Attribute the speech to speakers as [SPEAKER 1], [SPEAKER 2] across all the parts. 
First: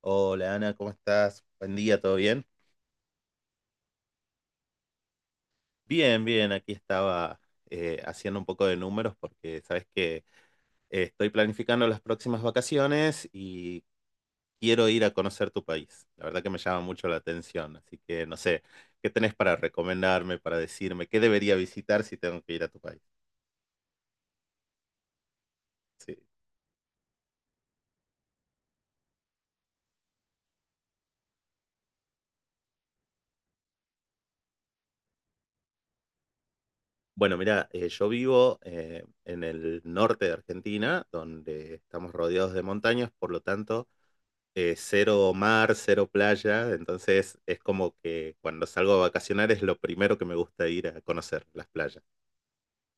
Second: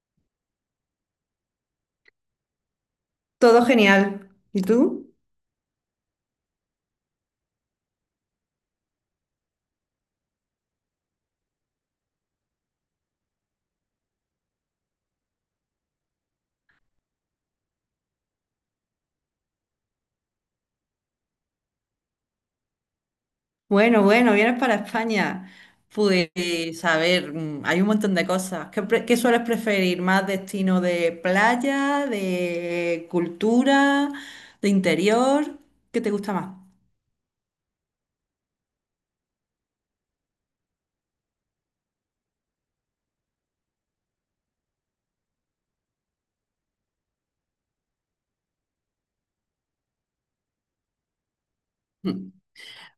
[SPEAKER 1] Hola Ana, ¿cómo estás? Buen día, ¿todo bien?
[SPEAKER 2] Todo genial. ¿Y tú?
[SPEAKER 1] Bien, bien, aquí estaba haciendo un poco de números porque sabes que estoy planificando las próximas vacaciones y quiero ir a conocer tu país. La verdad que me llama mucho la atención, así que no sé, ¿qué tenés para recomendarme, para decirme qué debería visitar si tengo que ir a tu país?
[SPEAKER 2] Bueno, bueno, vienes para España.
[SPEAKER 1] Sí.
[SPEAKER 2] Pues, a ver, hay un montón de cosas. ¿Qué, qué sueles preferir? ¿Más destino de playa, de cultura, de interior? ¿Qué te gusta más?
[SPEAKER 1] Bueno, mira, yo vivo en el norte de Argentina, donde estamos rodeados de montañas, por lo tanto cero mar, cero playa, entonces es como que cuando salgo a vacacionar es lo primero que me gusta ir a conocer las playas.
[SPEAKER 2] Mm.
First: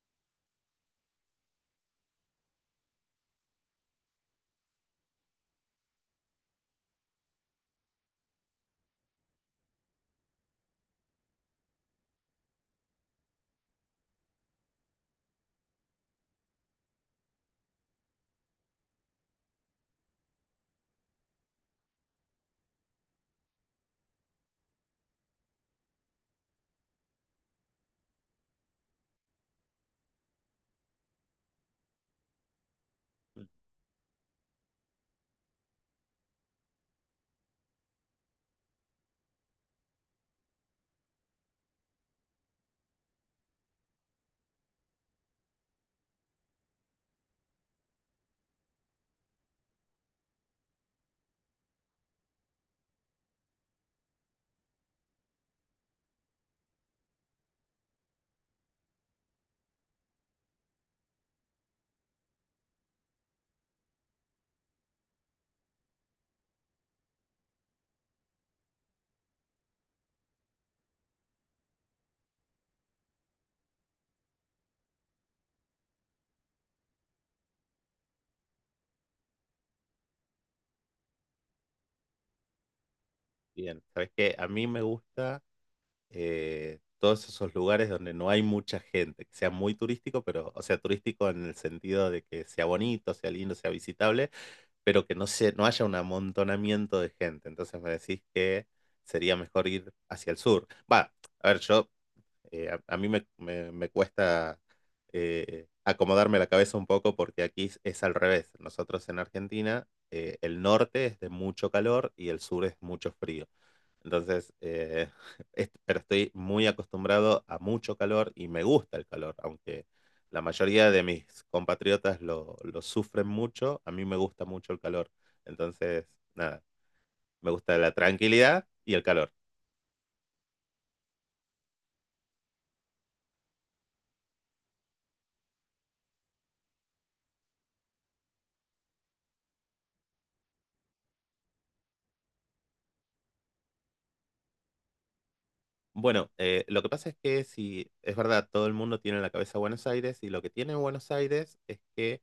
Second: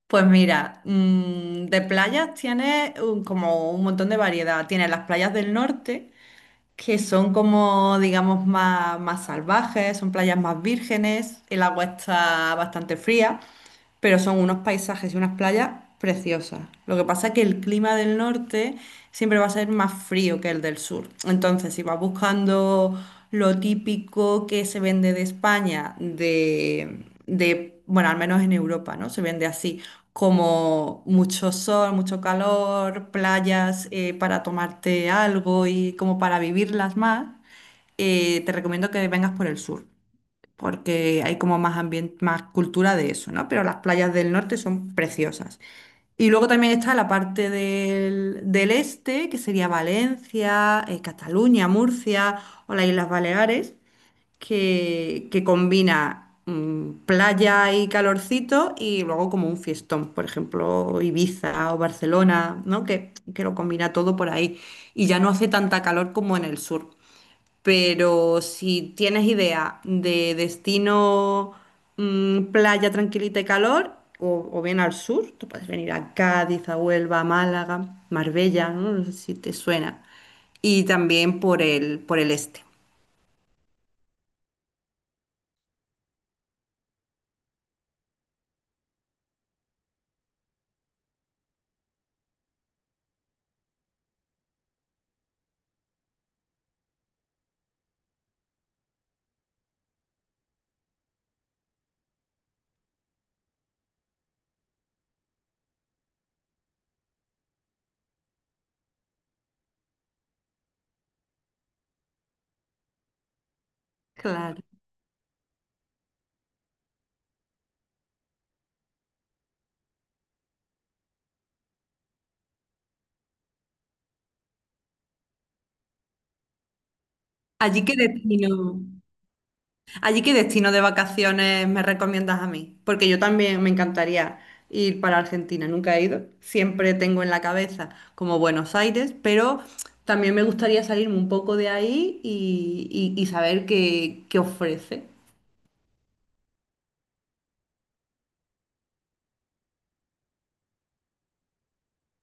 [SPEAKER 2] Pues mira, de playas tienes como un montón de variedad. Tienes las playas del norte, que son como, digamos, más salvajes, son playas más vírgenes, el agua está bastante fría, pero son unos paisajes y unas playas preciosas. Lo que pasa es que el clima del norte siempre va a ser más frío que el del sur. Entonces, si vas buscando lo típico que se vende de España, bueno, al menos en Europa, ¿no? Se vende así, como mucho sol, mucho calor, playas para tomarte algo y como para vivirlas más, te recomiendo que vengas por el sur porque hay como más ambiente, más cultura de eso, ¿no? Pero las playas del norte son preciosas. Y luego también está la parte del este, que sería Valencia, Cataluña, Murcia o las Islas Baleares, que combina playa y calorcito y luego como un fiestón, por ejemplo, Ibiza o Barcelona, ¿no? Que lo combina todo por ahí. Y ya no hace tanta calor como en el sur. Pero si tienes idea de destino, playa tranquilita y calor, o bien al sur, tú puedes venir a Cádiz, a Huelva, a Málaga, Marbella, ¿no? No sé si te suena. Y también por el este.
[SPEAKER 1] Bien, ¿sabes qué? A mí me gusta todos esos lugares donde no hay mucha gente, que sea muy turístico, pero, o sea, turístico en el sentido de que sea bonito, sea lindo, sea visitable, pero que no, se, no haya un amontonamiento de gente. Entonces me decís que sería mejor ir hacia el sur. Va, a ver, yo... A mí me cuesta acomodarme la cabeza un poco porque aquí es al revés. Nosotros en Argentina, el norte es de mucho calor y el sur es mucho frío. Entonces,
[SPEAKER 2] Claro.
[SPEAKER 1] pero estoy muy acostumbrado a mucho calor y me gusta el calor, aunque la mayoría de mis compatriotas lo sufren mucho, a mí me gusta mucho el calor. Entonces, nada, me gusta
[SPEAKER 2] ¿Allí
[SPEAKER 1] la
[SPEAKER 2] qué
[SPEAKER 1] tranquilidad
[SPEAKER 2] destino?
[SPEAKER 1] y el calor.
[SPEAKER 2] Allí, ¿qué destino de vacaciones me recomiendas a mí? Porque yo también me encantaría ir para Argentina, nunca he ido. Siempre tengo en la cabeza como Buenos Aires, pero también me gustaría salirme un poco de ahí y, y saber qué ofrece.
[SPEAKER 1] Bueno, lo que pasa es que si es verdad, todo el mundo tiene en la cabeza Buenos Aires y lo que tiene Buenos Aires es que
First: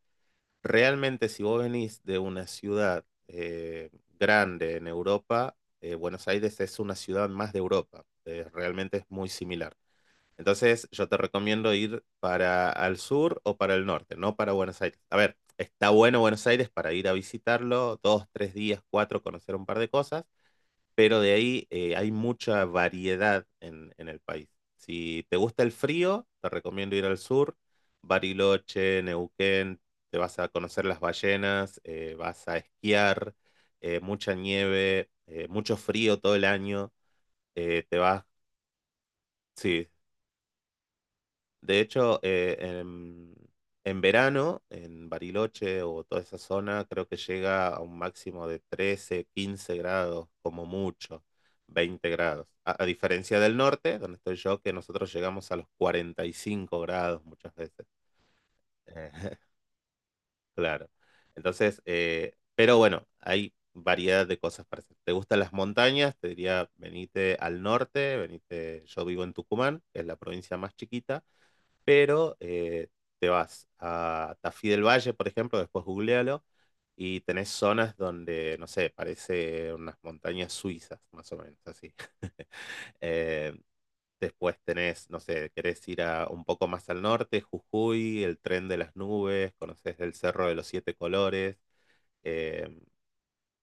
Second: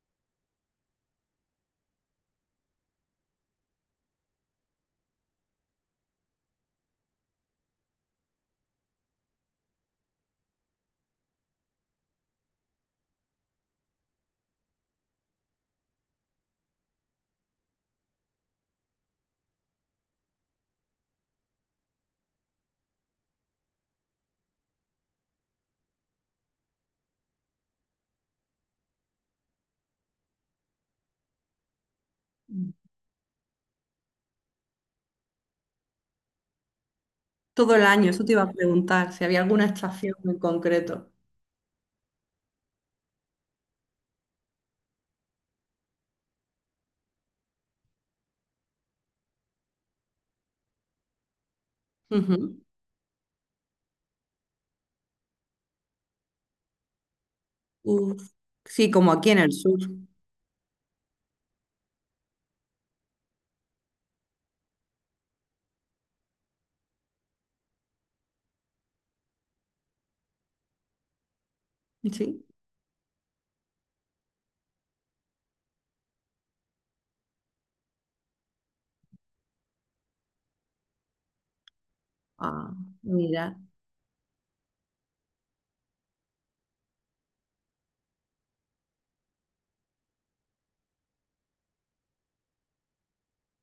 [SPEAKER 1] realmente si vos venís de una ciudad grande en Europa, Buenos Aires es una ciudad más de Europa, realmente es muy similar. Entonces yo te recomiendo ir para al sur o para el norte, no para Buenos Aires. A ver, está bueno Buenos Aires para ir a visitarlo, dos, tres días, cuatro, conocer un par de cosas, pero de ahí hay mucha variedad en el país. Si te gusta el frío, te recomiendo ir al sur, Bariloche, Neuquén, te vas a conocer las ballenas, vas a esquiar, mucha nieve, mucho frío todo el año,
[SPEAKER 2] Todo el
[SPEAKER 1] eh, te
[SPEAKER 2] año, eso
[SPEAKER 1] vas,
[SPEAKER 2] te iba a preguntar, si había alguna
[SPEAKER 1] sí.
[SPEAKER 2] estación en concreto.
[SPEAKER 1] De hecho, en verano, en Bariloche o toda esa zona, creo que llega a un máximo de 13, 15 grados, como mucho, 20 grados.
[SPEAKER 2] Ujú.
[SPEAKER 1] A diferencia del norte, donde estoy yo, que nosotros llegamos a los 45 grados muchas veces.
[SPEAKER 2] Uf. Sí,
[SPEAKER 1] Eh,
[SPEAKER 2] como aquí en el sur.
[SPEAKER 1] claro. Entonces, pero bueno, hay variedad de cosas para hacer. ¿Te gustan las montañas? Te diría, venite al norte, venite, yo vivo en Tucumán, que es la provincia más chiquita, pero
[SPEAKER 2] Sí.
[SPEAKER 1] te vas a Tafí del Valle, por ejemplo, después googlealo, y tenés zonas donde, no sé, parece unas montañas suizas, más o menos así.
[SPEAKER 2] Ah,
[SPEAKER 1] Eh,
[SPEAKER 2] mira.
[SPEAKER 1] después tenés, no sé, querés ir a, un poco más al norte, Jujuy, el tren de las nubes, conocés el Cerro de los Siete Colores. eh,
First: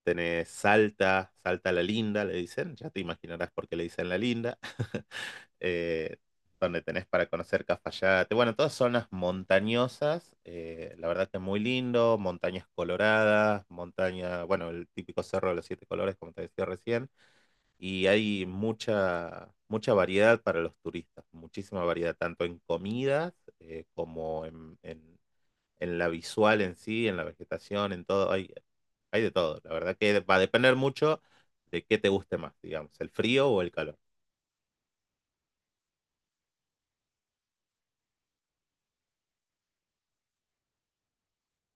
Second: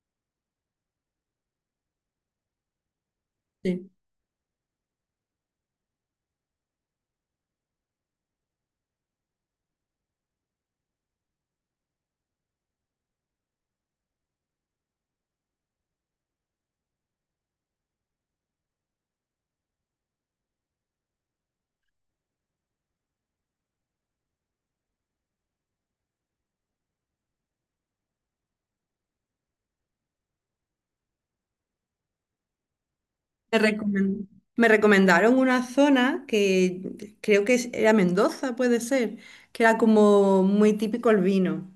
[SPEAKER 1] Tenés Salta, Salta la Linda, le dicen, ya te imaginarás por qué le
[SPEAKER 2] Sí.
[SPEAKER 1] dicen la Linda. eh, Donde tenés para conocer Cafayate. Bueno, todas zonas montañosas, la verdad que es muy lindo, montañas coloradas, montaña, bueno, el típico cerro de los siete colores, como te decía recién, y hay mucha, mucha variedad para los turistas, muchísima variedad, tanto en comidas como en la visual en sí, en la vegetación, en todo, hay de todo. La verdad que va a depender mucho de qué te guste más, digamos, el frío
[SPEAKER 2] Me
[SPEAKER 1] o el calor.
[SPEAKER 2] recomen- Me recomendaron una zona que creo que era Mendoza, puede ser, que era como muy típico el vino.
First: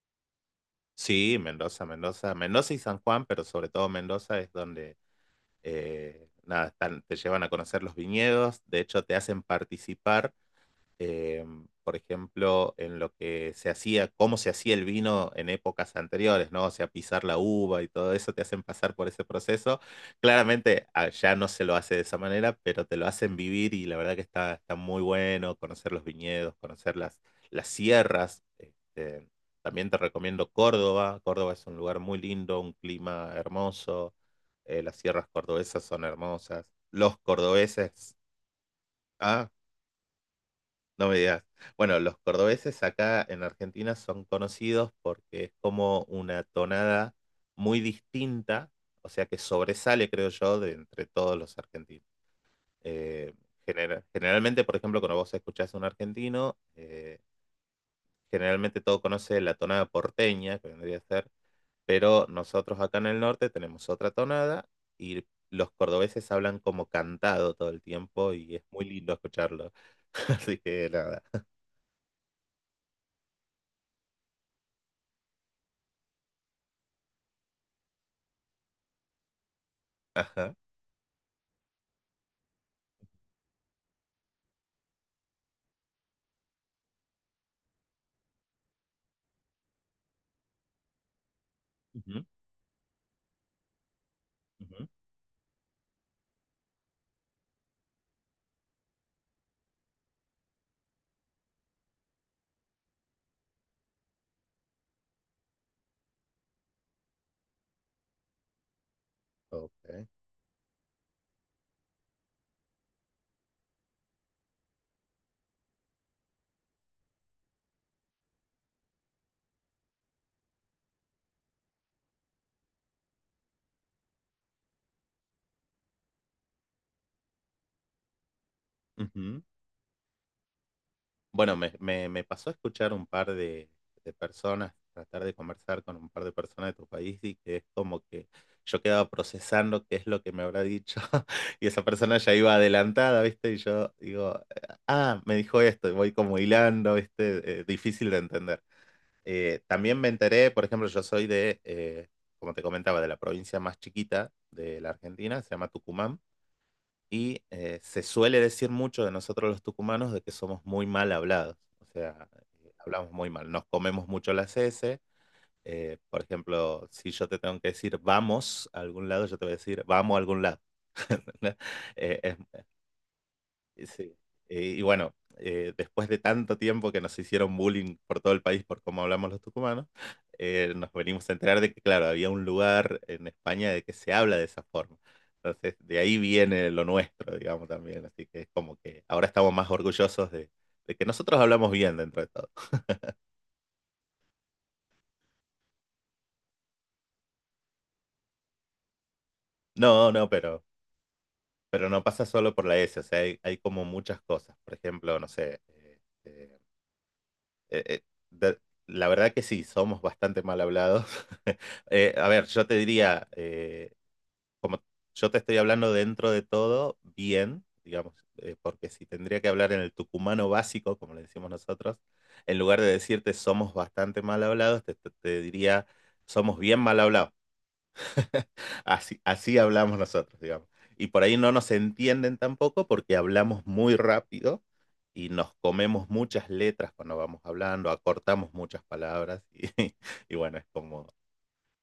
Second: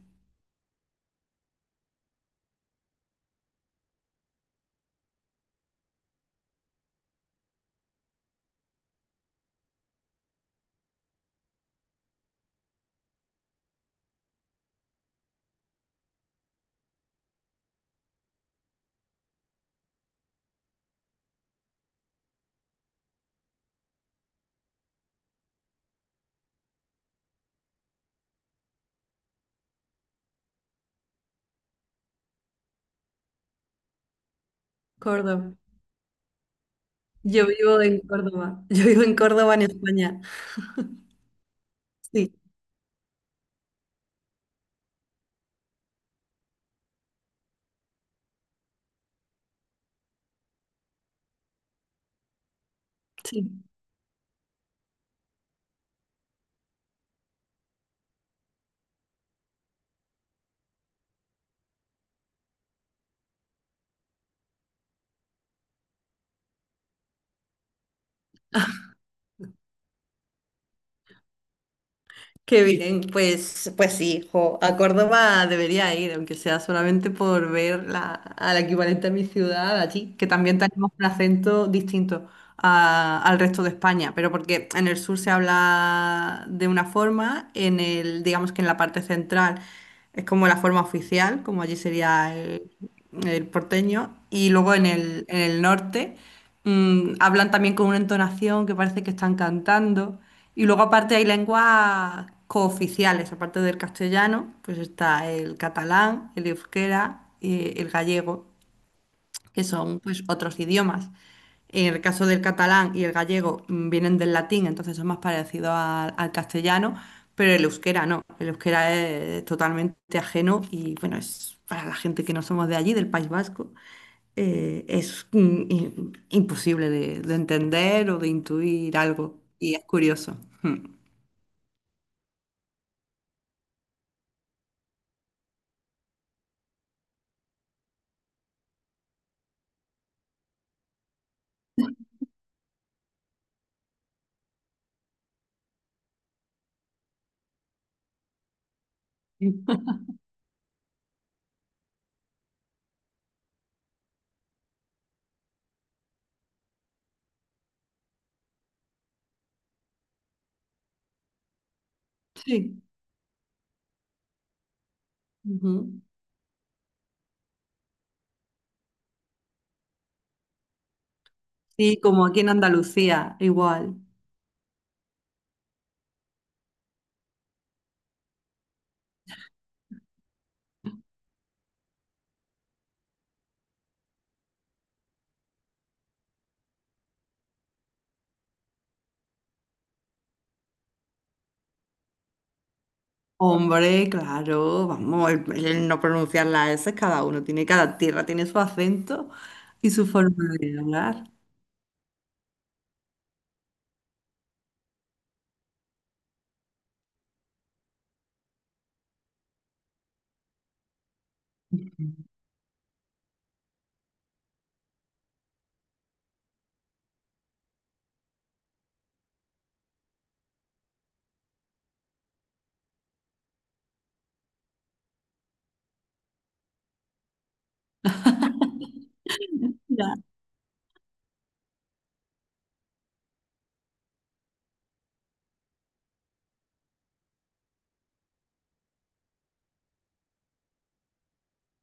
[SPEAKER 1] Sí, Mendoza, Mendoza, Mendoza y San Juan, pero sobre todo Mendoza es donde nada, te llevan a conocer los viñedos, de hecho te hacen participar, eh, por ejemplo, en lo que se hacía, cómo se hacía el vino en épocas anteriores, ¿no? O sea, pisar la uva y todo eso, te hacen pasar por ese proceso. Claramente allá no se lo hace de esa manera, pero te lo hacen vivir y la verdad que está, está muy bueno conocer los viñedos, conocer las sierras. Este, también te recomiendo Córdoba. Córdoba es un lugar muy lindo, un clima hermoso. Las sierras
[SPEAKER 2] Córdoba.
[SPEAKER 1] cordobesas son hermosas. Los
[SPEAKER 2] Yo vivo en
[SPEAKER 1] cordobeses,
[SPEAKER 2] Córdoba. Yo vivo en
[SPEAKER 1] ¿ah?
[SPEAKER 2] Córdoba, en España.
[SPEAKER 1] No me digas. Bueno, los
[SPEAKER 2] Sí,
[SPEAKER 1] cordobeses acá en Argentina son conocidos porque es como una tonada muy distinta, o sea que sobresale, creo yo, de entre todos los argentinos. Eh,
[SPEAKER 2] sí.
[SPEAKER 1] Generalmente, por ejemplo, cuando vos escuchás a un argentino, generalmente todo conoce la tonada porteña, que vendría a ser, pero nosotros acá en el norte tenemos otra tonada y los cordobeses hablan como cantado todo el tiempo y es muy lindo escucharlo. Así que nada.
[SPEAKER 2] Qué bien, pues sí, jo, a Córdoba debería ir, aunque sea solamente por ver a la equivalente a mi ciudad allí, que
[SPEAKER 1] Ajá.
[SPEAKER 2] también tenemos un acento distinto al resto de España, pero porque en el sur se habla de una forma, digamos que en la parte central. Es como la forma oficial, como allí sería el porteño. Y luego en
[SPEAKER 1] Ujú.
[SPEAKER 2] el norte, hablan también con una entonación que parece que están cantando. Y luego aparte hay lenguas cooficiales, aparte del castellano, pues está el catalán, el euskera y el gallego que
[SPEAKER 1] Ok.
[SPEAKER 2] son pues otros idiomas. En el caso del catalán y el gallego vienen del latín, entonces son más parecidos al castellano, pero el euskera no. El euskera es totalmente ajeno y bueno, es para la gente que no somos de allí, del País Vasco, es imposible de entender o de intuir algo
[SPEAKER 1] Ujú.
[SPEAKER 2] y es curioso.
[SPEAKER 1] Bueno, me pasó a escuchar un par de personas, tratar de conversar con un par de personas de tu país y que es como que yo quedaba procesando qué es lo que me habrá dicho. Y esa persona ya iba adelantada, ¿viste? Y yo digo, ah, me dijo esto y voy como hilando, ¿viste? Difícil de entender.
[SPEAKER 2] Mm.
[SPEAKER 1] También me enteré, por ejemplo, yo soy de, como te comentaba, de la provincia más chiquita de la Argentina, se llama Tucumán. Y se suele decir mucho de nosotros los tucumanos de que somos muy mal hablados, o sea,
[SPEAKER 2] Sí.
[SPEAKER 1] hablamos muy mal, nos comemos mucho las S,
[SPEAKER 2] Ujú.
[SPEAKER 1] por ejemplo, si yo te tengo que decir vamos a algún lado, yo te voy a decir vamos a algún lado.
[SPEAKER 2] Sí,
[SPEAKER 1] Eh,
[SPEAKER 2] como
[SPEAKER 1] es,
[SPEAKER 2] aquí en Andalucía, igual.
[SPEAKER 1] Sí. Y bueno, después de tanto tiempo que nos hicieron bullying por todo el país por cómo hablamos los tucumanos, nos venimos a enterar de que, claro, había un lugar en España de que se habla de esa forma. Entonces, de ahí viene lo nuestro, digamos, también. Así que es como que ahora estamos más orgullosos de que nosotros hablamos bien dentro de todo.
[SPEAKER 2] Hombre, claro, vamos, el no pronunciar las S, cada uno tiene, cada tierra tiene su acento y su
[SPEAKER 1] No, no,
[SPEAKER 2] forma de hablar.
[SPEAKER 1] pero no pasa solo por la S, o sea, hay como muchas cosas. Por ejemplo, no sé, eh, eh, eh, de- la verdad que sí, somos bastante mal hablados. A ver, yo te diría, como yo te estoy hablando dentro de todo, bien, digamos, porque si tendría que hablar en el tucumano básico, como le decimos nosotros, en lugar de decirte somos bastante mal hablados, te diría somos bien mal hablados. Así, así hablamos
[SPEAKER 2] Ya.
[SPEAKER 1] nosotros, digamos. Y por ahí no nos entienden tampoco porque hablamos muy rápido y nos comemos muchas letras cuando vamos hablando, acortamos muchas palabras y, y bueno, es como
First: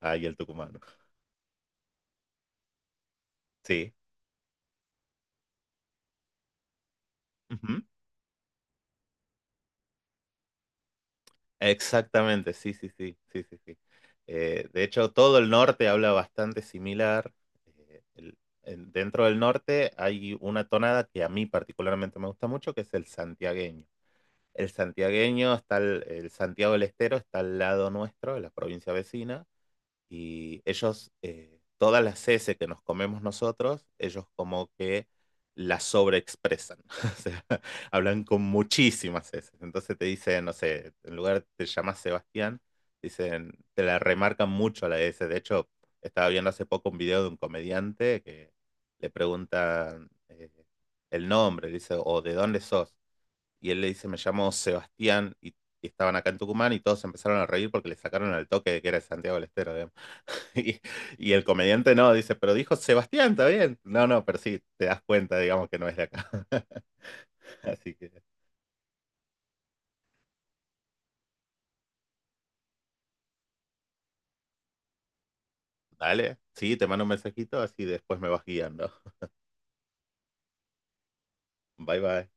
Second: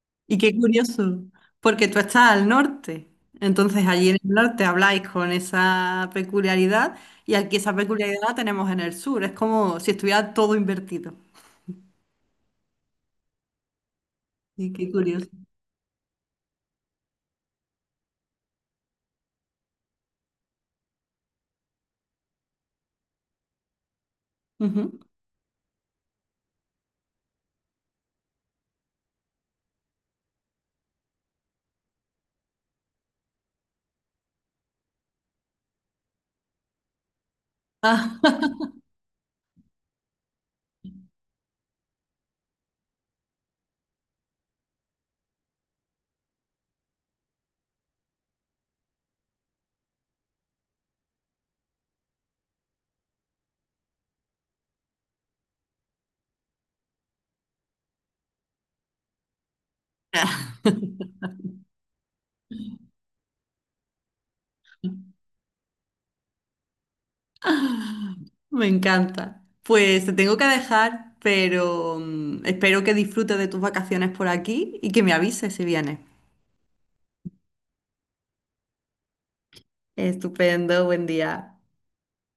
[SPEAKER 1] ahí el
[SPEAKER 2] Y qué
[SPEAKER 1] tucumano.
[SPEAKER 2] curioso, porque tú estás al norte, entonces
[SPEAKER 1] Sí,
[SPEAKER 2] allí en el norte habláis con esa peculiaridad y aquí esa
[SPEAKER 1] ujú.
[SPEAKER 2] peculiaridad la tenemos en el sur, es como si estuviera todo invertido.
[SPEAKER 1] Exactamente, sí, sí, sí, sí, sí, sí.
[SPEAKER 2] Y
[SPEAKER 1] De
[SPEAKER 2] qué
[SPEAKER 1] hecho,
[SPEAKER 2] curioso.
[SPEAKER 1] todo el norte habla bastante similar. Eh, el- Dentro del norte hay una tonada que a mí particularmente me gusta mucho, que es el santiagueño. El
[SPEAKER 2] Ujú.
[SPEAKER 1] santiagueño está, el Santiago del Estero está al lado nuestro, en la provincia vecina. Y ellos, todas las S que nos comemos nosotros, ellos como que las sobreexpresan. O sea,
[SPEAKER 2] Ah.
[SPEAKER 1] hablan con muchísimas S. Entonces te dicen, no sé, en lugar de te llamas Sebastián, dicen, te la remarcan mucho a la S. De hecho, estaba viendo hace poco un video de un comediante que le preguntan el nombre, dice, o de dónde sos. Y él le dice, me llamo Sebastián, y estaban acá en Tucumán, y todos empezaron a reír porque le sacaron al toque de que era de Santiago del Estero. ¿Eh? Y, y el comediante no, dice, pero dijo Sebastián, está bien. No, no, pero sí, te das cuenta, digamos, que no es de acá. Así que,
[SPEAKER 2] Me encanta. Pues te tengo que dejar, pero espero que disfrutes de tus vacaciones por aquí y que me avises si vienes.
[SPEAKER 1] dale, sí, te mando un mensajito, así después me vas guiando.
[SPEAKER 2] Estupendo, buen día.
[SPEAKER 1] Bye, bye.